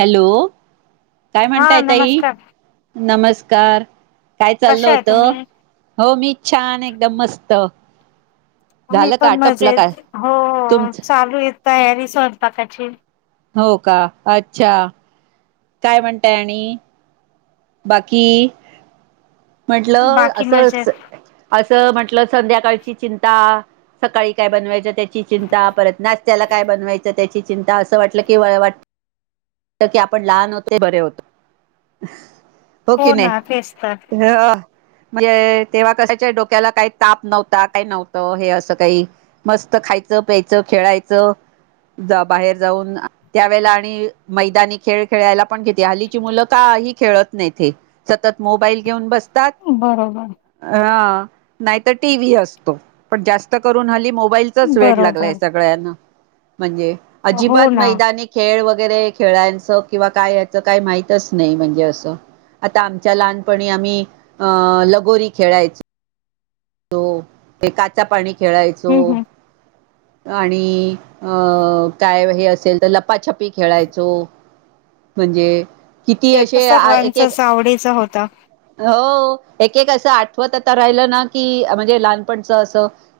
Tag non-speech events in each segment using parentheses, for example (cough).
Hello काय हा म्हणताय ताई नमस्कार नमस्का कार काय चालल कशा आहे होत तुम्ही? हो मी छान एकदम मस्त. मी झालं का पण मजा आटपलं काय येत हो तुमच चालू आहे तयारी स्वयंपाकाची हो का अच्छा काय म्हणताय आणि बाकी म्हंटलं बाकी असं मजेत असं म्हंटलं संध्याकाळची चिंता सकाळी काय बनवायचं त्याची चिंता परत नाशत्याला काय बनवायचं त्याची चिंता असं वाटलं की वाट की आपण लहान होतो बरे होत हो की नई. ना तेच तर म्हणजे तेव्हा कशाच्या डोक्याला काही ताप नव्हता काही नव्हतं हे असं काही मस्त खायचं प्यायचं खेळायचं जा बाहेर जाऊन त्यावेेला आणि मैदानी खेळ खेळायला पण घेते हल्लीची मुलं तर का खेळत नाही ते सतत मोबाईल घेऊन बसतात बरोबर. ह नाही टीव्ही असतो पण जास्त करून हल्ली मोबा मोबाईलचं च वेड लागलाय बरोबर सगळ्यांना म्हणजे हो अजिबात ना हम्म मैदानी खेळ वगै वगैरे खेळायचं किंवा काय याच काही माहितच नाही म्हणजे असं आता आमच्या लहानपणी आम्ही अ लगोरी खेळायच. ते काचा पाणी खेळायचो. हम्म आणि अं काय हे असेल तर लपाछपी खेळायचो. म्हणजे किती ते तर असे एक सर्वांचच आवडीच होतं. हो. एक एक असं आठवत आता राहिलं ना. क म्हणजे लहानपच अस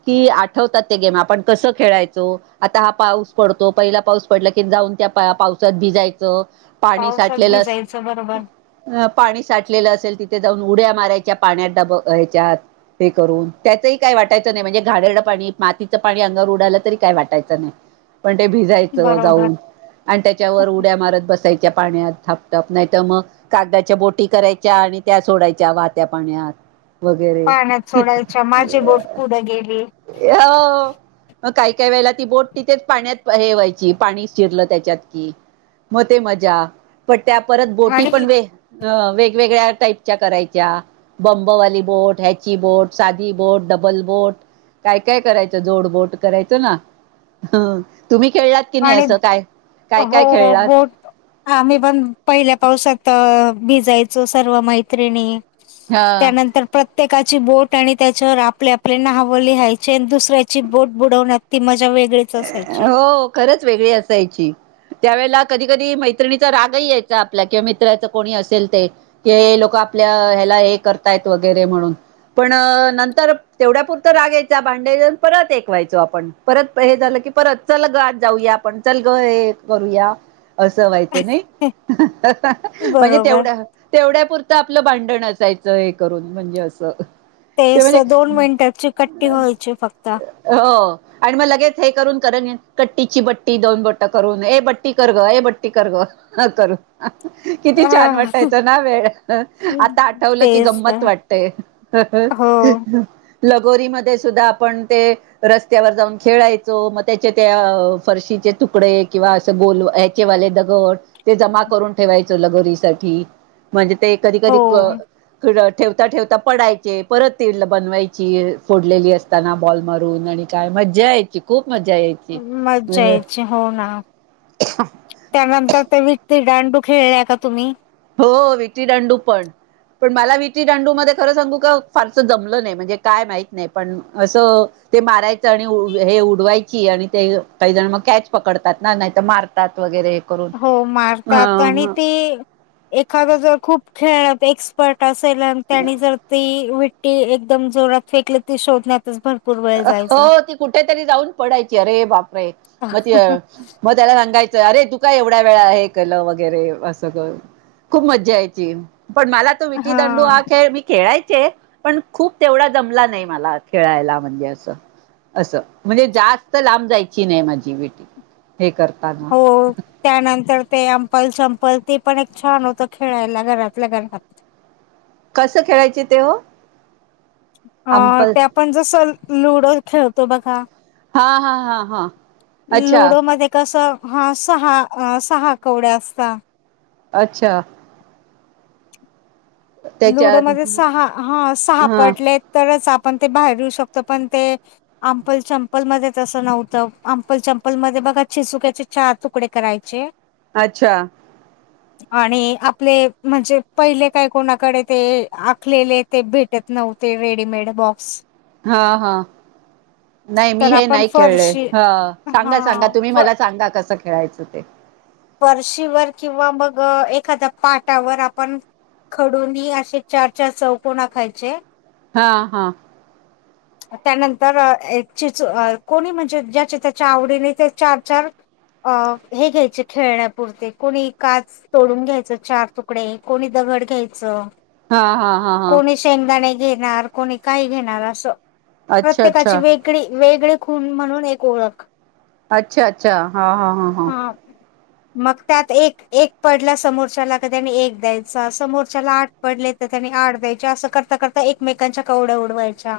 की आठवतात ते गेम आपण कसं खेळायचो आता हा. पाऊस पडतो पहिला पाऊस पडला की जाऊन त्या पावसात भिजायचं. पाणी पावसात साठलेलं भिजायचं बरोबर पाणी साठ. लेलं असेल तिथे जाऊन उड्या मारायच्या पाण्यात डबयच्या. ते करून त्याचंही काय वाटायचं नाही म्हणजे घाणेरड पाणी मातीचं पाणी अंगावर उडालं तरी काय वाटायचं नाही. पण ते भिजायचं बरोबर. जाऊन आणि त्याच्यावर उड्या मारत बसायच. च्या पाण्यात थापथाप नाहीत मग कागदाच्या बोटी करायच्या आणि त्या सोडायच्या वाहत्या पाण्यात. वगैरे पाण्यात कि सोडायच्या माझी बोट पुढे गेली अ. मग काही काही वेळेला ती बोट तिथेच पाण्यात हे व्हायची पाणी शिरलं त्याच्यात की. मते मजा पण त्या परत बोटी आणि पण वे. अ वेगवेगळ्या टाईपच्या करायच्या बंबवाली बोट ह. ची बोट साधी बोट डबल बोट काय काय करायचं जोड बोट करायचं ना. हा. कि नाही असं काय. हो काय हो खेळलात बोट आम्ही पण पहिल्या पावसात. भिजायचो सर्व मैत्रिणी हा त्यानंतर प्र. प्रत्येकाची बोट आणि त्याच्यावर आपले आपले नहावं लिहायचे आणि दुसऱ्याची बोट बुडवण्यात त म वेगळेच असायचे. हो खरंच वेगळी असायची. त्यावेळेला कधी कधी मैत्रिणीचा रागही यायचा आपला किंवा मित्राच कोणी असेल ते कि लोक. आपल्या ह्याला हे करतायत वगैरे म्हणून. पण नंतर तेवढ्यापुरत रागायचा भांडेन परत ऐकवायचो आपण परत. हे झालं की परत चल ग आज जाऊया आप. ण चल ग हे करूया असं व्हायचं नाही म्हणजे बरोबर तेवढ्या तेवढ्या. पुरतं आपलं भांडण असायचं हे करून म्हणजे असं. ते तेच म्हणजे तर दोन मिनिटाची कट्टी व्हायची फक्त. हो आणि मग लगेच हे करून कर कट्टीची बट्टी दोन बट्ट करून ए बट्टी कर ग ए बट्टी कर ग करून किती छान अ, वाटायचं ना वेळ आता आठवलं की तेच तर गंमत वाटते. हो. लगोरी म सुद्धा आपण ते रस्त्यावर जाऊन खेळाय. मग त्याचे त्या फरशीचे तुकडे किंवा असं गोल ह्याचेवाले दगड. ते जमा करून ठेवायचं लगोरीसाठीठी म्हणजे ते कधी कधी. हो ठेवता ठेवता पडायचे परत तीडला बनवायची फोडलेली असताना बॉल मारून आणि काय म्ह मजा येती. मजा यायची हो ना त्यानंतर ते विकती डांडू. खेळल्या का तुम्ही. हॊ हो विकी दांडू पण. पण मला विटी दांडू मध्ये खरं सांगू का फारस जमलं नाही म्हणजे काय माहत नाही पण असं. ते मारायचं आणि हे उडवायची आणि ते काही जण मग कॅच पकडतात ना नाही तर मारतात वगैरे. करून हो मारतात आणि हा ते एखाद जर खूप खेळत एक्सपर्ट. असल आणि त्यानी जर ती विट्टी एकदम जोरात फेकल ती शोधण्यातच ता हो ती कुठेतरी जाऊन पडायची अरे बापरे मग त मग त्याला सांगायची. अरे तू काय एवढा वेळा आहे केलं वगैरे असं खूप मज्जा यायची. पण मला तो विटी दंडू हा खेळ मी खेळायच. खे पण खूप तेवढा जमला नाही मला खेळायला. ण असं म्हणजे जास्त लांब जायची नाही माझी भेटी हो त्यानंतर ते अंपल चंपल ते पण एक छान होत खेळायला घरातल्या घरात. कस खेळायचे ते ओ. अ ते आपण जस लुडो खेळतो बघा. हा हा हा हा अच्छा लुडोमध्ये कसं हा सहा सहा कवड्या असत. अच्छा. त्याच्यात लुडोमध्येध्ये सहा हा सहा हा पडले तरच आत. पण ते बाहेर येऊ शकत पण ते अंपल चंपलमध्ये तसं नव्हतं अंपल चंपलमध्ये. चिचुकायचे चार तुकडे करायचे. अच्छा आणि आपले म्हणजे पहिले काय कोण. कडे ते आखलेले ते भेटत नव्हते रेडीमेड बॉक्स. हा हा नाही मी तर हे आपण नाही खेळले फरशी ह सांगा सांगा हा तुम्ही मला सांगा कस. खेळायचं. ते फरर्शीवर किंवा मग एखाद्या पाटावर आपण. खडूनी असे चार चार चौकणा आकायचे. हा हा त्यानंतर एक चिच कोणी म्हणजे ज्याचे त्याच्या आवडीने ते चार चार. अ हे घ्यायचे खेळण्यापुरते कोणी काच तोडून घ्यायचं चार तुकडे कोणी द गड घ्यायचं. हा हा हा हा कोणी शेंगदाणे घेणार कोणी काही घेणार असं अच्छा प्रत्येकाची अच्छा वेगळी. वेगळे खून म्हणून एक ओळख. अच्छा अच्छा हा हा हा हा. मग त्यात एक पडला समोरच्याला कधी आणि एक द्यायचा समोरच्याला आठ पडले तर. त्यांनी आठ द्यायच्या असं करता करता एकमेकांच्या कवड्या उडवायच्या.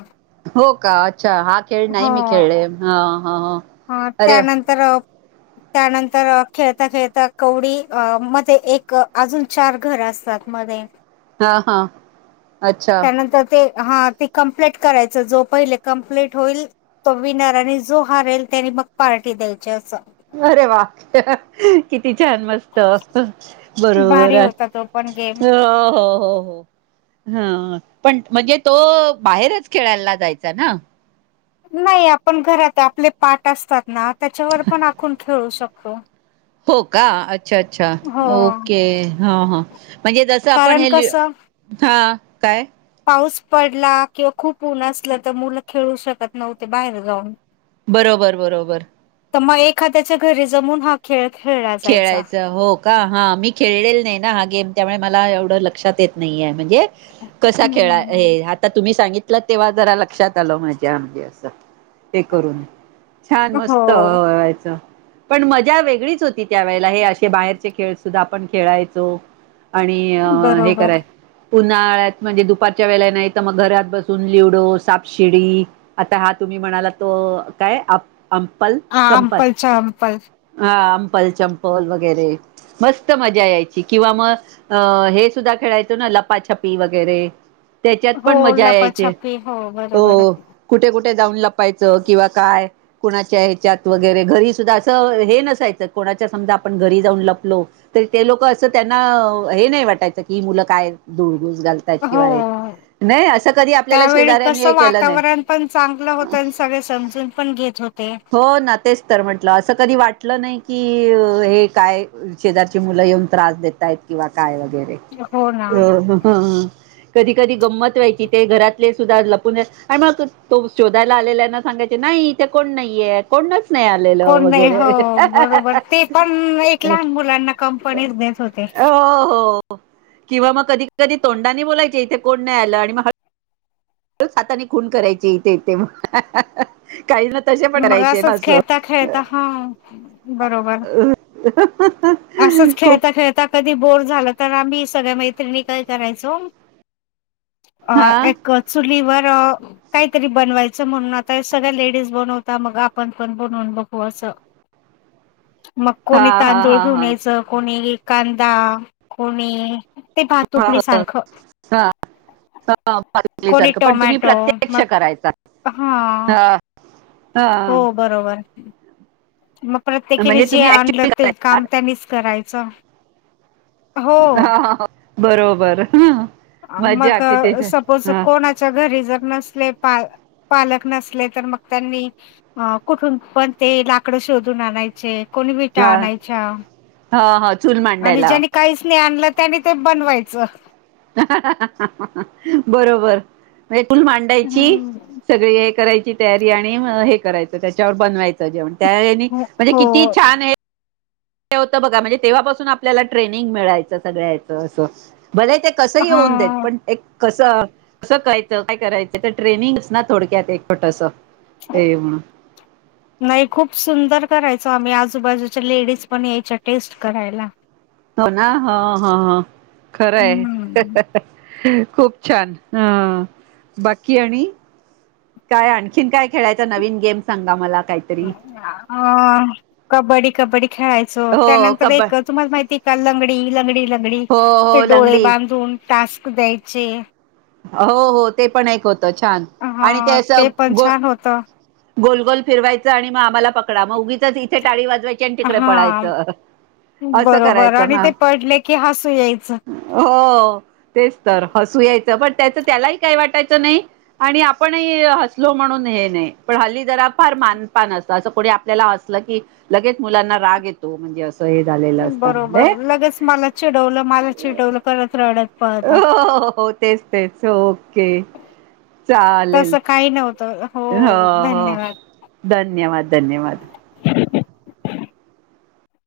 हो का अच्छा हा खेळ नाही मी हो खेळले हा हा हा, अरे. त्यानंतर अ, त्यानंतर खेळता खेळता कवडी मध्ये एक अजून चार घर असत. त्या मध्ये. हा हा अच्छा त्यानंतर ते हा ते कम्प्लीट करायचं. जो पहिले कंप्लीट होईल तो विनर आणि जो हारेल त्यानी मग पार्टी द्यायची असं. अरे वा किती छान मस्त. बरोबर भारी आहे होता तो पण गेम. हो हो हो हो हा पण म्हणजे तो बाहेरच खेळायला जायचा ना? नाही आपण घरात आपले पाठ असतात ना त्याच्यावर पण आखून खेळू शकतो. हो का. अच्छा अच्छा हो ओके. हा हा. म्हणजे जसं आपण कारण हे लिह कसं हा काय? पाऊस पडला किंवा खूप ऊन असलं तर मुलं खेळू शकत नव्हते. बाहेर जाऊन बरोबर बरोबर. तर मग एखाद्याच्या घरी जमून हा खेळ - खेळायचं हो का हा मी खेळलेल नाही ना. हा गेम त्यामुळे मला एवढ लक्षात येत नाही, म्हणजे कसा खेळा हम्म. आता तुम्ही सांगितल. तेव्हा जरा लक्षात आल. माझ्या म्हणजे असं - ते करून छान हो, मस्तवायचं, पण मजा वेगळीच होती. त्या वेळेला हे असे बाहेरचे खेळ सुद्धा आपण खेळायचो. आणि हे बरोबर. करायच उन्हाळ्यात म्हणजे दुपारच्या वेळेला नाही, तर मग घरात बसून ल्युडो सापशिडी आता हा तुम्ही मी म्हणाला तो काय आ अंपल संपल आंपलच्या आंपल. हा. च्म्पल चंपल वगैरे. मस्त मजा यायची किंवा मग अ हे सुद्धा खेळायचो ना, लपाछपी वगैरे, त्याच्यात हो, पण मजा यायची. लपाछपी हो बरोबर आहे. कुठे कुठे? कुठं जाऊन लपायच किंवा काय, कुणाच्या ह्याच्यात वगैरे घरी सुद्धा अस हे नसायचं. कोणाच्या समजा आपण घरी जाऊन लपलो तर, ते लोक असं त्यांना हे नाही वाटायचं की, ही मुलं काय दुअ घूस घालतात हो. किंवा हे. नाही असं कधी आपल्याला त्यावेळी शेजाऱ्यांनी कस हे केलं नाही वातावरण पण चांगलं होतं, आणि सगळे समजून पण घेत होते. हो ना तेच तर म्हटलं असं कधी वाट वाटलं नाही की, हे काय शेजारची मुलं येऊन त्रास देताय किंवा काय? बरं हाय हो ना. अ हहा! कधी कधी गंमत व्हायची ते घरातले सुद्धा लपून आणि मग तो शोधायला आलेल्यांना सांगा नाही इथ कोणच नाहीये कोण कोण नाही हो बरोबर ते पण एक लहान मुलांना कंपनीत देत होते. हो हो किंवा मग कधी कधी तोंडानी बोलायचे इथे कोण नाही आलं आणि मग हळूच हाताने खून करायचे इथे इथे हा हा हा काही ना. तशे पण मग करायचे ना असंच असं. खेळता खेळता हां. बरोबर. असंच खूप खेळता खेळता कधी बोर. झालं तर आम्ही सगळ्या मैत्रिणी काय करायचो? अ हा एक चुलीवर. काहीतरी बनवायचं म्हणून आता सगळ्या लेडीज बनवता. मग आपण पण बनवून बघू असं. सअ (inaudible) मग कोणी तांदूळ घेऊन यायचं, कोणी कांदा, कोणी. ते हा, भातुकली सारखं. हा हा, कोणी बाटलीसारखं पण तुम्ही टोमॅटो प्रत्यक्ष मग करायचा हा. हा हो बरोबर. मग प्रत्येकीने म्हणजे जे तुम्ही आणलं ऍक्च्युअली ते करायचा काम त्यांनीच करायचं. हो हा ह हो बरोबर. मग मज्जा किती छान सपोज हा कोणाच्या घरी जर नसले पाल पालक नसले तर मग त्यांनी कुठून पण ते लाकड शोधून आणायचे. कोणी विटा हा आणायच्या. हा हा. चूल आणि मांडायला ज्यांनी काहीच नाही आणलं, त्यानी ते बनवायचं. हा हा हा हा अ बरोबर. चुल मांडायची हम्म सगळी हे करायची तयारी आणि हे करायचं त्याच्यावर बनवायचं. जेवण त्यावेळी म्हणजे हो किती छान आहे. ते होतं बघा म्हणजे तेव्हापासून आपल्याला ट्रेनिंग मिळायचं सगळ्याचं असं. भले ते कसंही हा येऊन देत पण एक. कसं कसं करायचं काय करायचं तर ट्रेनिंगच ना थोडक्यात एक छोटसं असं. नाही खूप सुंदर करायचं. आम्ही आजूबाजूच्या लेडीज पण यायच्या टेस्ट करायला. हो ना ह ह खरं आहे, हम्म हा हा. खूप छान ह बाकी आणि. काय आणखीन काय खेळायचं नवीन गेम सांगा मला. काहीतरी अ कबड्डी कबड्डी खेळायच. स हो त्यानंतर कब एक तुम्हाला माहिती आहे, का लंगडी, लंगडी. गडी हो ते हो डोळे लंगडी बांधून टास्क द्यायचे. हो हो ते पण एक होतं, छान आणि ते हा अस पण गोल छान होत गोलगोल फिरवायचं आणि मग आम्हाला पकडा मग उगीच इथे टाळी वाजवायची आणि तिकडे हा पडायचं. बरोबर आणि ते पडले की, हस हो तेच तर हसू याय पण त्याचं त्यालाही काही वाटायचं नाही आणि आपणही हसलो म्हणून हे नाही. पण हल्ली जरा फार मानपान असत असं कोणी आपल्याला असलं की लगेच मुलांना राग येतो म्हणजे अस. बरोबर लगेच मला चिडवलं मला चिडवलं करत रडत पळता हो, हो तेच, तेच ओके. चालेल तसं काही नव्हतं (inaudible) ह हो हो. धन्यवाद धन्यवाद, धन्यवाद. (inaudible)